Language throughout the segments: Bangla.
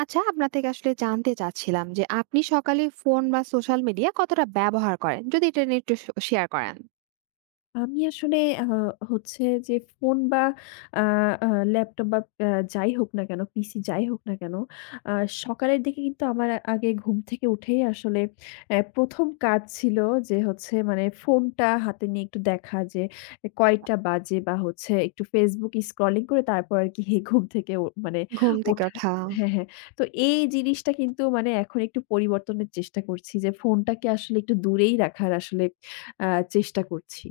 আচ্ছা, আপনার থেকে আসলে জানতে চাচ্ছিলাম যে আপনি সকালে ফোন বা সোশ্যাল মিডিয়া কতটা ব্যবহার করেন? যদি এটা নিয়ে একটু শেয়ার করেন। আমি আসলে আ হচ্ছে যে ফোন বা আ আ ল্যাপটপ বা আ যাই হোক না কেন, পিসি যাই হোক না কেন, আ সকালের দিকে কিন্তু আমার আগে ঘুম থেকে উঠেই আসলে ১ম কাজ ছিল যে হচ্ছে মানে ফোনটা হাতে নিয়ে একটু দেখা যে কয়টা বাজে বা হচ্ছে একটু Facebook স্ক্রলিং করে তারপর আরকি ঘুম থেকে ও মানে ঘুম থেকে ওঠা। ওঠা। হ্যাঁ, হ্যাঁ। তো এই জিনিসটা কিন্তু মানে এখন একটু পরিবর্তনের চেষ্টা করছি যে ফোনটাকে আসলে একটু দূরেই রাখার আসলে আ চেষ্টা করছি।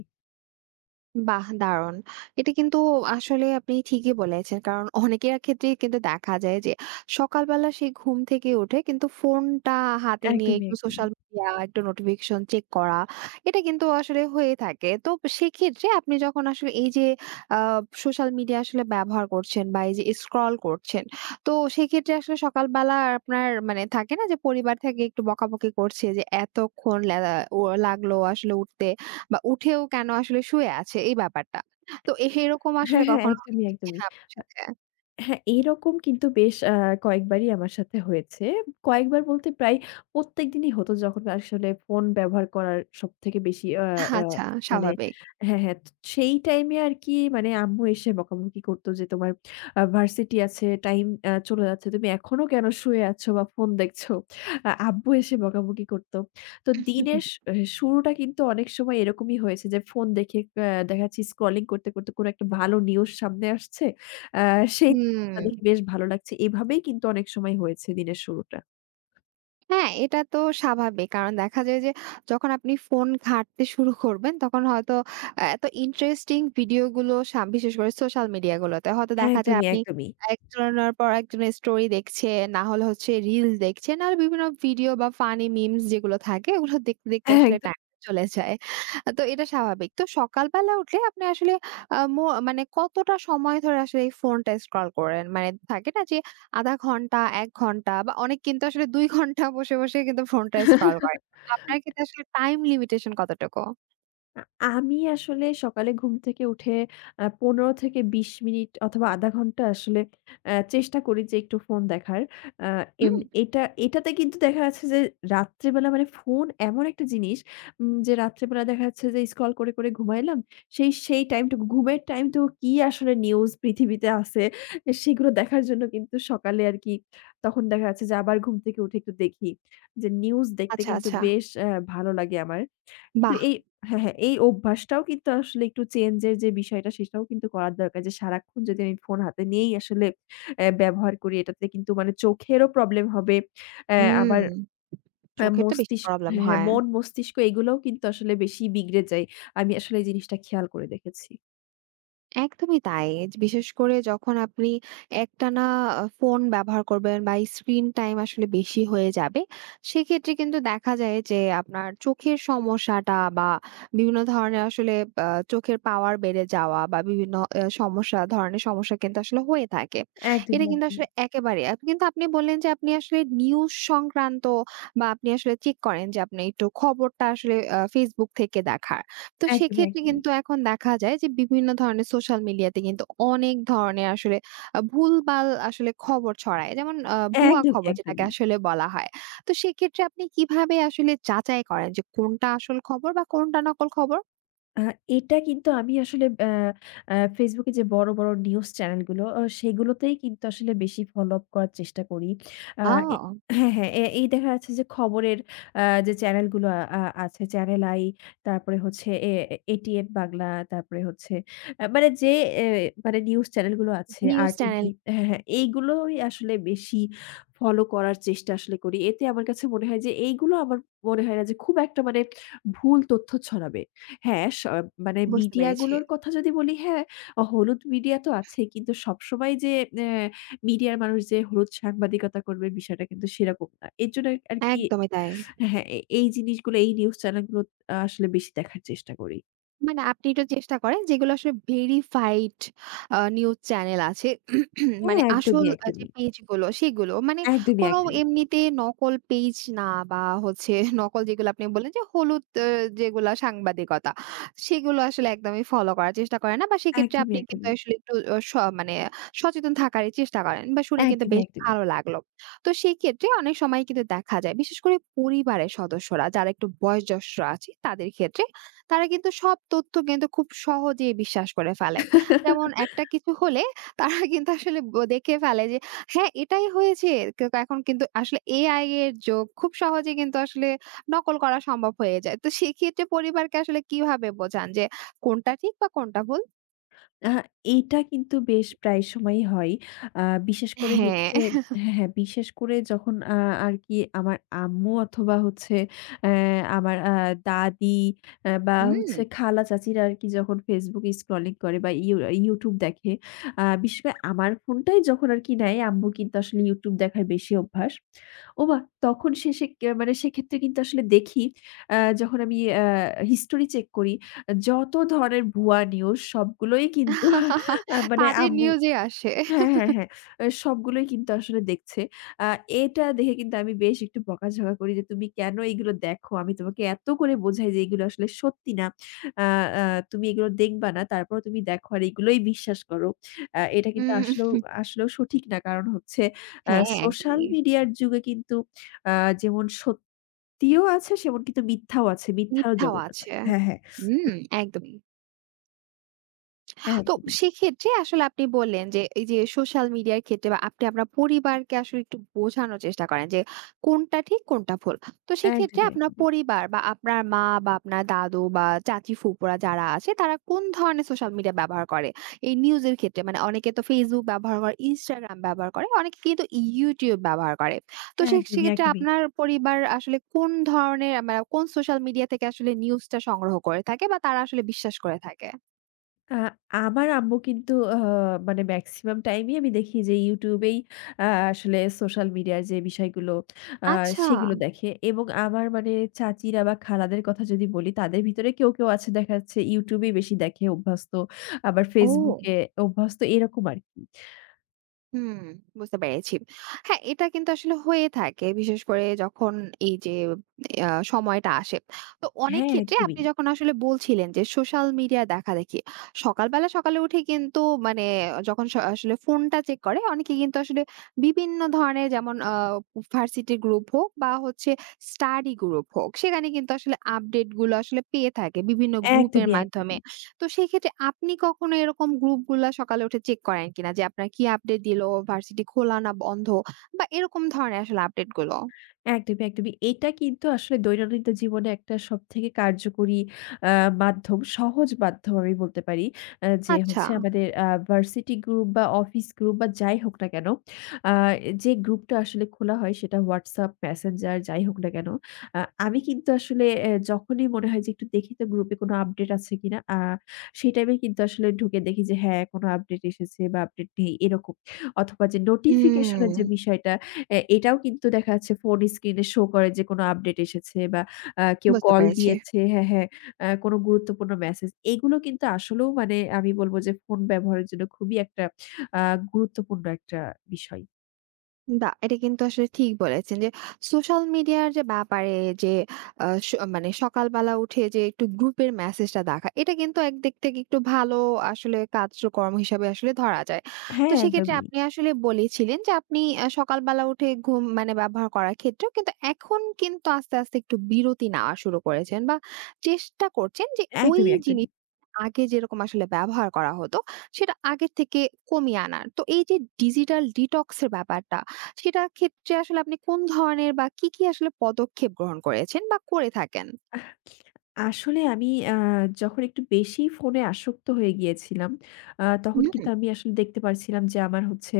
বাহ! দারুণ। এটা কিন্তু আসলে আপনি ঠিকই বলেছেন। কারণ অনেকের ক্ষেত্রেই কিন্তু দেখা যায় যে সকালবেলা সেই ঘুম থেকে উঠে কিন্তু ফোনটা হাতে নিয়ে একদমই, একটু একদমই। সোশ্যাল মিডিয়া, একটু নোটিফিকেশন চেক করা, এটা কিন্তু আসলে হয়ে থাকে। তো সেক্ষেত্রে আপনি যখন আসলে এই যে আ সোশ্যাল মিডিয়া আসলে ব্যবহার করছেন বা এই যে স্ক্রল করছেন, তো সেক্ষেত্রে আসলে সকালবেলা আপনার মানে থাকে না যে পরিবার থেকে একটু বকাবকি করছে যে এতক্ষণ লা ও লাগলো আসলে উঠতে। বা উঠেও কেন আসলে শুয়ে আছে এই ব্যাপারটা। তো এরকম আসলে হ্যাঁ, হ্যাঁ, কখনো একদমই, হয়েছে কি? একদমই। হ্যাঁ, আপনার সাথে? হ্যাঁ, এরকম কিন্তু বেশ কয়েকবারই আমার সাথে হয়েছে। কয়েকবার বলতে প্রায় প্রত্যেকদিনই হতো যখন আসলে ফোন ব্যবহার করার সবথেকে বেশি আ আ আচ্ছা, মানে স্বাভাবিক। হ্যাঁ, হ্যাঁ। তো সেই টাইমে আর কি মানে আম্মু এসে বকাবকি করতো যে, "তোমার ভার্সিটি আছে, টাইম চলে যাচ্ছে। তুমি এখনো কেন শুয়ে আছো বা ফোন দেখছো?" আব্বু এসে বকাবকি করতো। তো দিনের শুরুটা কিন্তু অনেক সময় এরকমই হয়েছে যে ফোন দেখে দেখা যাচ্ছে স্ক্রলিং করতে, করতে কোনো একটা ভালো নিউজ সামনে আসছে। আ সেই তা দেখে হুম। বেশ ভালো লাগছে। এভাবেই কিন্তু অনেক সময় হয়েছে দিনের শুরুটা। হ্যাঁ, এটা তো স্বাভাবিক। কারণ দেখা যায় যে যখন আপনি ফোন ঘাঁটতে শুরু করবেন তখন হয়তো এত ইন্টারেস্টিং ভিডিও গুলো বিশেষ করে সোশ্যাল মিডিয়া গুলোতে হয়তো দেখা যায় একদমই, আপনি একদমই। একজনের পর একজনের স্টোরি দেখছেন, না হলে হচ্ছে রিলস দেখছেন। আর বিভিন্ন ভিডিও বা ফানি মিমস যেগুলো থাকে ওগুলো দেখতে, দেখতে আসলে টাইম চলে যায়। তো এটা স্বাভাবিক। তো সকালবেলা উঠে আপনি আসলে আ মো মানে কতটা সময় ধরে আসলে এই ফোনটা স্ক্রল করেন? মানে থাকে না যে আধা ঘন্টা, ১ ঘন্টা বা অনেকে কিন্তু আসলে ২ ঘন্টা বসে, বসে কিন্তু ফোনটা স্ক্রল করে। একদম। আপনার ক্ষেত্রে আসলে টাইম লিমিটেশন কতটুকু? আ আমি আসলে সকালে ঘুম থেকে উঠে ১৫ থেকে ২০ মিনিট অথবা ০.৫ ঘন্টা আসলে চেষ্টা করি যে একটু ফোন দেখার। আ এম হুম। এটা এটাতে কিন্তু দেখা যাচ্ছে যে রাত্রেবেলা মানে ফোন এমন একটা জিনিস যে রাত্রেবেলা দেখা যাচ্ছে যে স্ক্রল করে, করে ঘুমাইলাম। সেই, সেই টাইমটুকু ঘুমের টাইমটুকু কি আসলে নিউজ পৃথিবীতে আছে সেগুলো দেখার জন্য কিন্তু সকালে আরকি তখন দেখা যাচ্ছে যে আবার ঘুম থেকে উঠে একটু দেখি। যে নিউজ দেখতে আচ্ছা, কিন্তু আচ্ছা। বেশ ভালো লাগে আমার। কিন্তু বাহ! এই হ্যাঁ, হ্যাঁ, এই অভ্যাসটাও কিন্তু আসলে একটু চেঞ্জ এর যে বিষয়টা সেটাও কিন্তু করার দরকার। যে সারাক্ষণ যদি আমি ফোন হাতে নিয়েই আসলে ব্যবহার করি এটাতে কিন্তু মানে চোখেরও প্রবলেম হবে। হুম, আবার চোখের তো বেশি মস্তিষ্ক প্রবলেম হ্যাঁ, হ্যাঁ, হয়। মন মস্তিষ্ক এগুলোও কিন্তু আসলে বেশি বিগড়ে যায়। আমি আসলে এই জিনিসটা খেয়াল করে দেখেছি। একদমই তাই। বিশেষ করে যখন আপনি একটানা ফোন ব্যবহার করবেন বা স্ক্রিন টাইম আসলে বেশি হয়ে যাবে, সেক্ষেত্রে কিন্তু দেখা যায় যে আপনার চোখের সমস্যাটা বা বিভিন্ন ধরনের আসলে চোখের পাওয়ার বেড়ে যাওয়া বা বিভিন্ন সমস্যা ধরনের সমস্যা কিন্তু আসলে হয়ে থাকে। এটা একদমই, কিন্তু আসলে একদমই, একেবারে কিন্তু আপনি বললেন যে আপনি আসলে নিউজ সংক্রান্ত বা আপনি আসলে চেক করেন যে আপনি একটু খবরটা আসলে Facebook থেকে দেখার। তো একদমই, সেক্ষেত্রে একদমই, কিন্তু এখন দেখা যায় যে বিভিন্ন ধরনের সোশ্যাল মিডিয়াতে কিন্তু অনেক ধরনের আসলে ভুলভাল আসলে খবর ছড়ায়। যেমন ভুয়া একদমই, খবর যেটাকে একদমই। আসলে বলা হয়। তো সেক্ষেত্রে আপনি কিভাবে আসলে যাচাই করেন যে কোনটা আসল খবর বা কোনটা নকল খবর? আ এটা কিন্তু আমি আসলে আ আ Facebook এ যে বড়, বড় নিউজ চ্যানেলগুলো সেগুলোতেই কিন্তু আসলে বেশি ফলো আপ করার চেষ্টা করি। আ আ এ হ্যাঁ, হ্যাঁ। এই দেখা যাচ্ছে যে খবরের যে চ্যানেলগুলো আ আ আছে চ্যানেল আই, তারপরে হচ্ছে এটিএন বাংলা, তারপরে হচ্ছে আ মানে যে এ মানে নিউজ চ্যানেলগুলো আছে নিউজ চ্যানেল আরটিভি। হ্যাঁ, হ্যাঁ। এইগুলোই আসলে বেশি ফলো করার চেষ্টা আসলে করি। এতে আমার কাছে মনে হয় যে এইগুলো আমার মনে হয় না যে খুব একটা মানে ভুল তথ্য ছড়াবে। হ্যাঁ, মানে বুঝতে পেরেছি। মিডিয়াগুলোর কথা যদি বলি, হ্যাঁ, হলুদ মিডিয়া তো আছেই। কিন্তু সবসময় যে অ্যা মিডিয়ার মানুষ যে হলুদ সাংবাদিকতা করবে বিষয়টা কিন্তু সেরকম না। এর জন্য আরকি একদমই তাই। হ্যাঁ, এই জিনিসগুলো এই নিউজ চ্যানেলগুলো আসলে বেশি দেখার চেষ্টা করি। মানে আপনি একটু চেষ্টা করেন যেগুলো আসলে ভেরিফাইড নিউজ চ্যানেল আছে। হ্যাঁ, মানে আসল একদমই, যে একদমই। পেজগুলো সেগুলো। মানে একদমই, কোনো একদমই। এমনিতে নকল পেজ না বা হচ্ছে নকল যেগুলো আপনি বললেন যে হলুদ যেগুলা সাংবাদিকতা সেগুলো আসলে একদমই ফলো করার চেষ্টা করেন না বা সেক্ষেত্রে একদমই, আপনি কিন্তু একদমই। আসলে একটু অ স মানে সচেতন থাকারই চেষ্টা করেন বা শুনে কিন্তু একদমই, বেশ একদমই। ভালো লাগলো। তো সেক্ষেত্রে অনেক সময় কিন্তু দেখা যায় বিশেষ করে পরিবারের সদস্যরা যারা একটু বয়োজ্যেষ্ঠ আছে তাদের ক্ষেত্রে তারা কিন্তু সব তথ্য কিন্তু খুব সহজেই বিশ্বাস করে ফেলে। যেমন একটা কিছু হলে তারা কিন্তু আসলে দেখে ফেলে যে হ্যাঁ, এটাই হয়েছে। কে এখন কিন্তু আসলে এআই এর যুগ। খুব সহজে কিন্তু আসলে নকল করা সম্ভব হয়ে যায়। তো সেক্ষেত্রে পরিবারকে আসলে কিভাবে বোঝান যে কোনটা ঠিক বা কোনটা ভুল? আহা, এইটা কিন্তু বেশ প্রায় সময়ই হয়। আ বিশেষ করে হ্যাঁ, হচ্ছে হ্যাঁ, হ্যাঁ, বিশেষ করে যখন আ আরকি আমার আম্মু অথবা হচ্ছে অ্যা আমার দাদি বা হুম। হচ্ছে খালা চাচিরা আরকি যখন Facebook স্ক্রলিং করে বা YouTube দেখে, বিশেষ করে আমার ফোনটাই যখন আরকি নেয়, আম্মুর কিন্তু আসলে YouTube দেখার বেশি অভ্যাস। ওমা! তখন শেষে কে মানে সেক্ষেত্রে কিন্তু আসলে দেখি, যখন আমি হিস্টোরি চেক করি যত ধরনের ভুয়া নিউজ সবগুলোই কিন্তু মানে তাদের আম্মু নিউজে আসে। হ্যাঁ, হ্যাঁ, হ্যাঁ। সবগুলোই কিন্তু আসলে দেখছে। আ এটা দেখে কিন্তু আমি বেশ একটু বকাঝকা করি যে, "তুমি কেন এগুলো দেখো? আমি তোমাকে এত করে বোঝাই যে এগুলো আসলে সত্যি না। আ আ তুমি এগুলো দেখবা না। তারপরেও তুমি দেখো আর এগুলোই বিশ্বাস করো।" এটা কিন্তু উম আসলেও আসলেও সঠিক না। কারণ হচ্ছে আ হ্যাঁ, সোশ্যাল একদমই। মিডিয়ার যুগে কিন্তু আ যেমন সত্যিও আছে সেমন কিন্তু মিথ্যাও আছে। মিথ্যারও মিথ্যাও জগৎ আছে। আছে। হ্যাঁ, হ্যাঁ। হুম, একদমই। হ্যাঁ, তো একদমই। সেক্ষেত্রে আসলে আপনি বললেন যে এই যে সোশ্যাল মিডিয়ার ক্ষেত্রে বা আপনি আপনার পরিবারকে আসলে একটু বোঝানোর চেষ্টা করেন যে কোনটা ঠিক কোনটা ভুল, তো সেক্ষেত্রে একদমই, আপনার একদমই, পরিবার বা আপনার মা বা আপনার দাদু বা চাচি ফুপুরা যারা আছে তারা কোন ধরনের সোশ্যাল মিডিয়া ব্যবহার করে এই নিউজের ক্ষেত্রে? মানে অনেকে তো ফেসবুক ব্যবহার করে, ইনস্টাগ্রাম ব্যবহার করে, অনেকে কিন্তু ইউটিউব ব্যবহার করে। তো একদমই, সেক্ষেত্রে একদমই। আপনার পরিবার আসলে কোন ধরনের মানে কোন সোশ্যাল মিডিয়া থেকে আসলে নিউজটা সংগ্রহ করে থাকে বা তারা আসলে বিশ্বাস করে থাকে? আ আমার আম্মু কিন্তু মানে মেক্সিমাম টাইমই আমি দেখি যে YouTube এই আ আসলে সোশ্যাল মিডিয়ার যে বিষয়গুলো আ আচ্ছা। সেগুলো দেখে এবং আমার মানে চাচিরা বা খালাদের কথা যদি বলি তাদের ভিতরে কেউ, কেউ আছে দেখা যাচ্ছে YouTube এই বেশি দেখে অভ্যস্ত। আবার Facebook ও! এ অভ্যস্ত এরকম আরকি। হুম, বুঝতে পেরেছি। হ্যাঁ, এটা কিন্তু আসলে হয়ে থাকে। বিশেষ করে যখন এই যে আ সময়টা আসে। তো অনেক হ্যাঁ, ক্ষেত্রে একদমই, আপনি যখন আসলে বলছিলেন যে সোশ্যাল মিডিয়া দেখাদেখি। সকালবেলা সকালে উঠে কিন্তু মানে যখন আসলে ফোনটা চেক করে অনেকে কিন্তু আসলে বিভিন্ন ধরনের যেমন ভার্সিটি গ্রুপ হোক বা হচ্ছে স্টাডি গ্রুপ হোক, সেখানে কিন্তু আসলে আপডেট গুলো আসলে পেয়ে থাকে বিভিন্ন গ্রুপের একদমই, মাধ্যমে। তো সেক্ষেত্রে আপনি কখনো এরকম গ্রুপগুলা সকালে উঠে চেক করেন কিনা? যে আপনার কি আপডেট দিলো, ভার্সিটি খোলা না বন্ধ বা এরকম ধরনের আসলে আপডেটগুলো? একদমই, একদমই। এটা কিন্তু আসলে দৈনন্দিন জীবনে একটা সবথেকে কার্যকরী আ মাধ্যম, সহজ মাধ্যম আমি বলতে পারি। যে আচ্ছা। হচ্ছে আমাদের ভার্সিটি গ্রুপ বা অফিস গ্রুপ বা যাই হোক না কেন, আ যে গ্রুপটা আসলে খোলা হয় সেটা WhatsApp, Messenger যাই হোক না কেন, আ আমি কিন্তু আসলে যখনই মনে হয় যে একটু দেখি তো গ্রুপে কোনো আপডেট আছে কিনা, সেই টাইমে কিন্তু আসলে ঢুকে দেখি যে হ্যাঁ, কোনো আপডেট এসেছে বা আপডেট নেই এরকম। অথবা যে নোটিফিকেশন এর যে হুম, বিষয়টা এটাও কিন্তু দেখা যাচ্ছে ফোন স্ক্রিনে শো করে যে কোনো আপডেট এসেছে বা কেউ বুঝতে কল পেরেছি। দিয়েছে হ্যাঁ, হ্যাঁ, কোনো গুরুত্বপূর্ণ মেসেজ। এগুলো কিন্তু আসলেও মানে আমি বলব যে ফোন ব্যবহারের জন্য খুবই একটা আ গুরুত্বপূর্ণ একটা বিষয়। বা এটা কিন্তু আসলে ঠিক বলেছেন যে সোশ্যাল মিডিয়ার যে ব্যাপারে যে আহ, মানে সকালবেলা উঠে যে একটু গ্রুপের মেসেজটা দেখা এটা কিন্তু এক দিক থেকে একটু ভালো আসলে কার্যক্রম হিসাবে আসলে ধরা যায়। তো হ্যাঁ, সেক্ষেত্রে একদমই, আপনি আসলে বলেছিলেন যে আপনি আহ, সকালবেলা উঠে ঘুম মানে ব্যবহার করার ক্ষেত্রেও কিন্তু এখন কিন্তু আস্তে আস্তে একটু বিরতি নেওয়া শুরু করেছেন বা চেষ্টা করছেন যে ওই একদমই, একদমই। জিনিস আগে যেরকম আসলে ব্যবহার করা হতো সেটা আগের থেকে কমিয়ে আনার, তো এই যে ডিজিটাল ডিটক্সের ব্যাপারটা সেটা ক্ষেত্রে আসলে আপনি কোন ধরনের বা কি আসলে পদক্ষেপ গ্রহণ করেছেন বা করে থাকেন? আসলে আমি যখন একটু বেশি ফোনে আসক্ত হয়ে গিয়েছিলাম, তখন হুম। কিন্তু আমি আসলে দেখতে পারছিলাম যে আমার হচ্ছে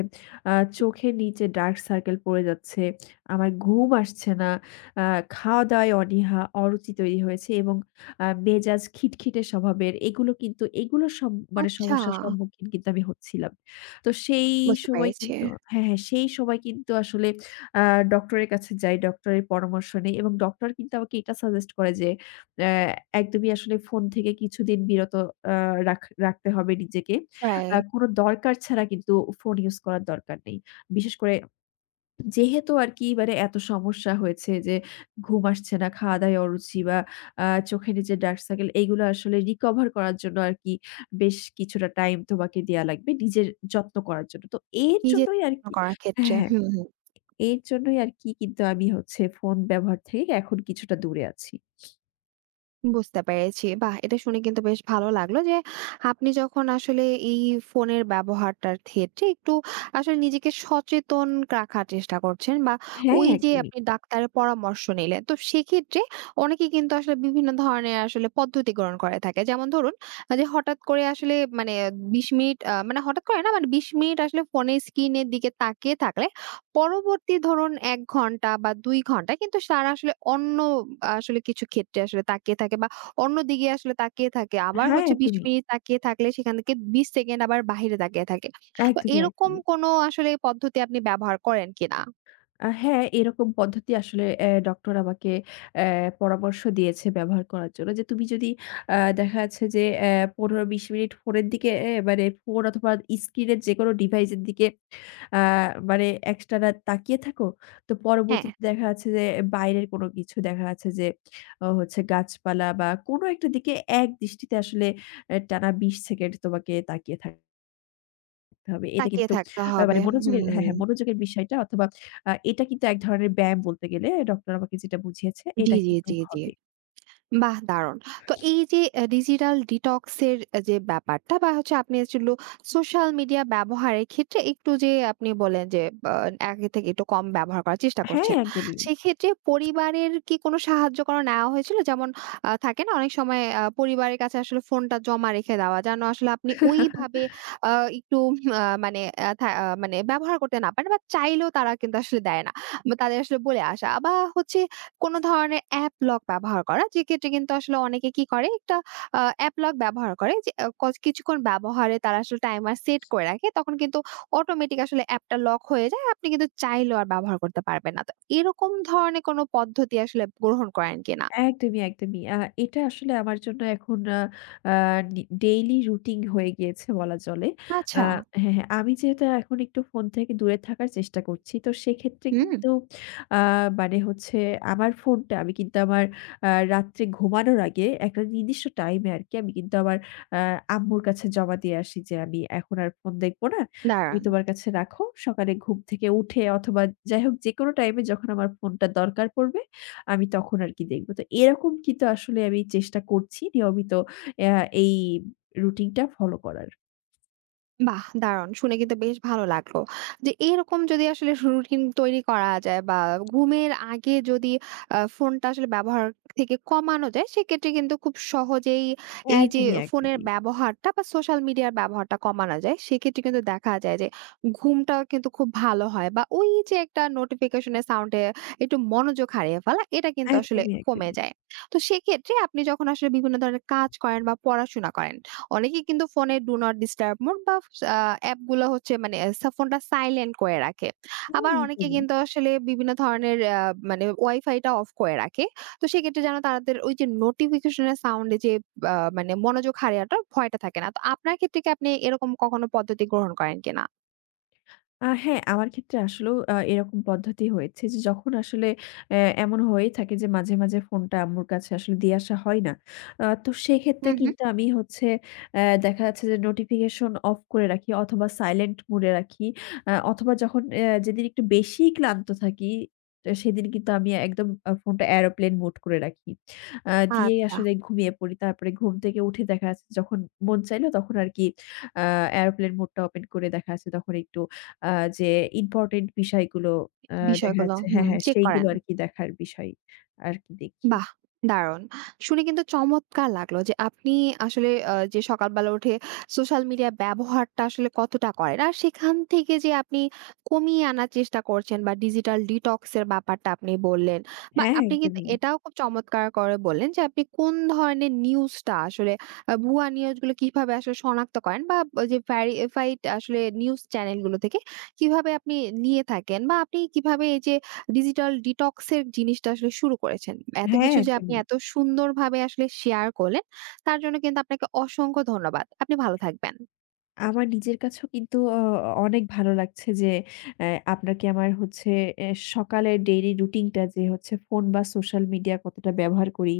আ চোখের নিচে ডার্ক সার্কেল পড়ে যাচ্ছে। আমার ঘুম আসছে না। আ খাওয়া-দাওয়ায় অনীহা, অরুচি তৈরি হয়েছে এবং মেজাজ খিটখিটে স্বভাবের। এগুলো কিন্তু এগুলো মানে আচ্ছা, সমস্যার সম্মুখীন কিন্তু আমি হচ্ছিলাম। তো সেই বুঝতে সময় পেরেছি। কিন্তু হ্যাঁ, হ্যাঁ, সেই সময় কিন্তু আসলে আ ডক্টরের কাছে যাই। ডক্টরের পরামর্শ নেই এবং ডক্টর কিন্তু আমাকে এটা সাজেস্ট করে যে অ্যা একদমই আসলে ফোন থেকে কিছুদিন বিরত আ রাখ রাখতে হবে নিজেকে। রাইট। কোনো দরকার ছাড়া কিন্তু ফোন ইউজ করার দরকার নেই। বিশেষ করে যেহেতু আরকি মানে এত সমস্যা হয়েছে যে ঘুম আসছে না, খাওয়া-দাওয়ায় অরুচি বা চোখের নিচে ডার্ক সার্কেল এইগুলো আসলে রিকভার করার জন্য আরকি বেশ কিছুটা টাইম তোমাকে দেয়া লাগবে নিজের যত্ন করার জন্য। তো এর নিজের জন্যই যত্ন আরকি করার ক্ষেত্রে। হ্যাঁ, হ্যাঁ। হুম, হুম। এর জন্যই আরকি কিন্তু আমি হচ্ছে ফোন ব্যবহার থেকে এখন কিছুটা দূরে আছি। বুঝতে পেরেছি। বাহ! এটা শুনে কিন্তু বেশ ভালো লাগলো যে, আপনি যখন আসলে এই ফোনের ব্যবহারটার ক্ষেত্রে একটু আসলে নিজেকে সচেতন রাখার চেষ্টা করছেন বা হ্যাঁ, ওই যে একদমই। আপনি ডাক্তারের পরামর্শ নিলেন। তো সেক্ষেত্রে অনেকে কিন্তু আসলে বিভিন্ন ধরনের আসলে পদ্ধতি গ্রহণ করে থাকে। যেমন ধরুন যে হঠাৎ করে আসলে মানে ২০ মিনিট আ মানে হঠাৎ করে না মানে ২০ মিনিট আসলে ফোনের স্ক্রিনের দিকে তাকিয়ে থাকলে পরবর্তী ধরুন ১ ঘন্টা বা ২ ঘন্টা কিন্তু তারা আসলে অন্য আসলে কিছু ক্ষেত্রে আসলে তাকিয়ে থাকে বা অন্যদিকে আসলে তাকিয়ে থাকে। আবার হ্যাঁ, হচ্ছে ২০ একদমই, মিনিট তাকিয়ে থাকলে সেখান থেকে ২০ সেকেন্ড আবার বাহিরে তাকিয়ে থাকে। তো একদমই, এরকম একদমই। কোনো আসলে পদ্ধতি আপনি ব্যবহার করেন কিনা? হ্যাঁ, এরকম পদ্ধতি আসলে ডক্টর আমাকে অ্যা পরামর্শ দিয়েছে ব্যবহার করার জন্য। যে তুমি যদি দেখা যাচ্ছে যে ১৫-২০ মিনিট ফোনের দিকে মানে ফোন অথবা স্ক্রিনের যেকোনো ডিভাইসের দিকে আ মানে একটানা তাকিয়ে থাকো। তো হ্যাঁ, পরবর্তীতে দেখা যাচ্ছে যে বাইরের কোনো কিছু দেখা যাচ্ছে যে হচ্ছে গাছপালা বা কোনো একটা দিকে একদৃষ্টিতে আসলে টানা ২০ সেকেন্ড তোমাকে তাকিয়ে থাক করতে হবে। এটা তাকিয়ে কিন্তু থাকতে হবে। মানে মনোযোগের হুম। হ্যাঁ, হ্যাঁ, মনোযোগের বিষয়টা অথবা এটা কিন্তু এক ধরনের ব্যায়াম বলতে গেলে ডক্টর আমাকে যেটা বুঝিয়েছে জি, এটা জি, কিন্তু জি, জি। হবে। বাহ! দারুণ। তো এই যে ডিজিটাল ডিটক্স এর যে ব্যাপারটা বা হচ্ছে আপনি আসলে সোশ্যাল মিডিয়া ব্যবহারের ক্ষেত্রে একটু যে আপনি বললেন যে বা আগে থেকে একটু কম ব্যবহার করার চেষ্টা হ্যাঁ, করছেন। একদমই। সেক্ষেত্রে পরিবারের কি কোনো সাহায্য কোনো নেওয়া হয়েছিল? যেমন থাকে না অনেক সময় পরিবারের কাছে আসলে ফোনটা জমা রেখে দেওয়া যেন আসলে আপনি ওইভাবে আ একটু মানে আ থা আ মানে ব্যবহার করতে না পারেন বা চাইলেও তারা কিন্তু আসলে দেয় না। বা তাদের আসলে বলে আসা বা হচ্ছে কোনো ধরনের অ্যাপ লক ব্যবহার করা। যেক্ষেত্রে কিন্তু আসলে অনেকে কি করে একটা অ্যাপ লক ব্যবহার করে যে আ কচ কিছুক্ষণ ব্যবহারে তারা আসলে টাইমার সেট করে রাখে। তখন কিন্তু অটোমেটিক আসলে অ্যাপটা লক হয়ে যায়। আপনি কিন্তু চাইলেও আর ব্যবহার করতে পারবেন না। তো এরকম ধরনের কোনো পদ্ধতি আসলে গ্রহণ করেন কিনা? একদমই, একদমই। এটা আসলে আমার জন্য এখন আ আ ডি ডেইলি রুটিন হয়ে গিয়েছে বলা চলে। আ আচ্ছা। হ্যাঁ, হ্যাঁ। আমি যেহেতু এখন একটু ফোন থেকে দূরে থাকার চেষ্টা করছি। তো সেক্ষেত্রে হুম, কিন্তু আ মানে হচ্ছে আমার ফোনটা আমি কিন্তু আমার রাত্রে ঘুমানোর আগে একটা নির্দিষ্ট টাইমে আরকি আমি কিন্তু আমার আ আম্মুর কাছে জমা দিয়ে আসি যে, "আমি এখন আর ফোন দেখব না। তুমি দারুণ। তোমার কাছে রাখো। সকালে ঘুম থেকে উঠে অথবা যাই হোক যেকোনো টাইমে যখন আমার ফোনটা দরকার পড়বে।" আমি তখন আরকি দেখব। তো এরকম কিন্তু আসলে আমি চেষ্টা করছি নিয়মিত অ্যা এই রুটিনটা ফলো করার। বাহ! দারুণ। শুনে কিন্তু বেশ ভালো লাগলো। যে এরকম যদি আসলে রুটিন তৈরি করা যায় বা ঘুমের আগে যদি ফোনটা আসলে ব্যবহার থেকে কমানো যায়, সেক্ষেত্রে কিন্তু খুব সহজেই এই যে একদমই, ফোনের একদমই। ব্যবহারটা বা সোশ্যাল মিডিয়ার ব্যবহারটা কমানো যায়। সেক্ষেত্রে কিন্তু দেখা যায় যে ঘুমটাও কিন্তু খুব ভালো হয় বা ওই যে একটা নোটিফিকেশনের সাউন্ডে একটু মনোযোগ হারিয়ে ফেলা, এটা কিন্তু আসলে একদমই, কমে একদমই। যায়। তো সেক্ষেত্রে আপনি যখন আসলে বিভিন্ন ধরনের কাজ করেন বা পড়াশোনা করেন অনেকেই কিন্তু ফোনে ডু নট ডিস্টার্ব মোড বা আ অ্যাপ গুলো হচ্ছে মানে ফোনটা সাইলেন্ট করে রাখে। হ্যাঁ, আবার অনেকে একদমই। কিন্তু আসলে বিভিন্ন ধরনের মানে ওয়াইফাইটা অফ করে রাখে। তো সেক্ষেত্রে যেন তাদের ওই যে নোটিফিকেশন এর সাউন্ড এ যে মানে মনোযোগ হারানোর ভয়টা থাকে না। তো আপনার ক্ষেত্রে কি আপনি এরকম কখনো পদ্ধতি গ্রহণ করেন কিনা? হ্যাঁ, আমার ক্ষেত্রে আসলেও এরকম পদ্ধতি হয়েছে যে যখন আসলে অ্যা এমন হয়েই থাকে যে মাঝে, মাঝে ফোনটা আম্মুর কাছে আসলে দিয়ে আসা হয় না। তো সেক্ষেত্রে হুম, হুম। কিন্তু আমি হচ্ছে দেখা যাচ্ছে যে নোটিফিকেশন অফ করে রাখি অথবা সাইলেন্ট মুডে রাখি। অথবা যখন যেদিন একটু বেশিই ক্লান্ত থাকি, তো সেদিন কিন্তু আমি একদম ফোনটা এরোপ্লেন মোড করে রাখি। দিয়েই আচ্ছা, আসলে ঘুমিয়ে পড়ি। তারপরে ঘুম থেকে উঠে দেখা যাচ্ছে যখন মন চাইলো তখন আরকি আ এরোপ্লেন মোডটা ওপেন করে দেখা যাচ্ছে তখন একটু আ যে ইম্পোর্টেন্ট বিষয়গুলো আ দেখা বিষয়গুলো যাচ্ছে হুম হ্যাঁ, হ্যাঁ, চেক সেইগুলো করেন। আরকি দেখার বিষয় আরকি দেখি। বাহ! দারুণ। শুনে কিন্তু চমৎকার লাগলো যে আপনি আসলে যে সকালবেলা উঠে সোশ্যাল মিডিয়া ব্যবহারটা আসলে কতটা করেন। আর সেখান থেকে যে আপনি কমিয়ে আনার চেষ্টা করছেন বা ডিজিটাল ডিটক্স এর ব্যাপারটা আপনি বললেন। বা হ্যাঁ, আপনি কিন্তু একদমই। এটাও খুব চমৎকার করে বললেন যে আপনি কোন ধরনের নিউজটা আসলে ভুয়া নিউজগুলো কিভাবে আসলে শনাক্ত করেন বা যে ভেরিফাইড আসলে নিউজ চ্যানেলগুলো থেকে কিভাবে আপনি নিয়ে থাকেন বা আপনি কিভাবে এই যে ডিজিটাল ডিটক্স এর জিনিসটা আসলে শুরু করেছেন। এত হ্যাঁ, কিছু যে আপনি একদমই। এত সুন্দরভাবে আসলে শেয়ার করলেন, তার জন্য কিন্তু আপনাকে অসংখ্য ধন্যবাদ। আপনি ভালো থাকবেন। আমার নিজের কাছেও কিন্তু অনেক ভালো লাগছে যে অ্যা আপনাকে আমার হচ্ছে এ সকালের ডেইলি রুটিনটা যে হচ্ছে ফোন বা সোশ্যাল মিডিয়া কতটা ব্যবহার করি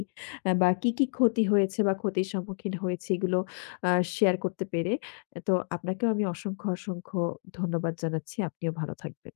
বা কি, কি ক্ষতি হয়েছে বা ক্ষতির সম্মুখীন হয়েছি এগুলো আ শেয়ার করতে পেরে। তো আপনাকেও আমি অসংখ্য, অসংখ্য ধন্যবাদ জানাচ্ছি। আপনিও ভালো থাকবেন।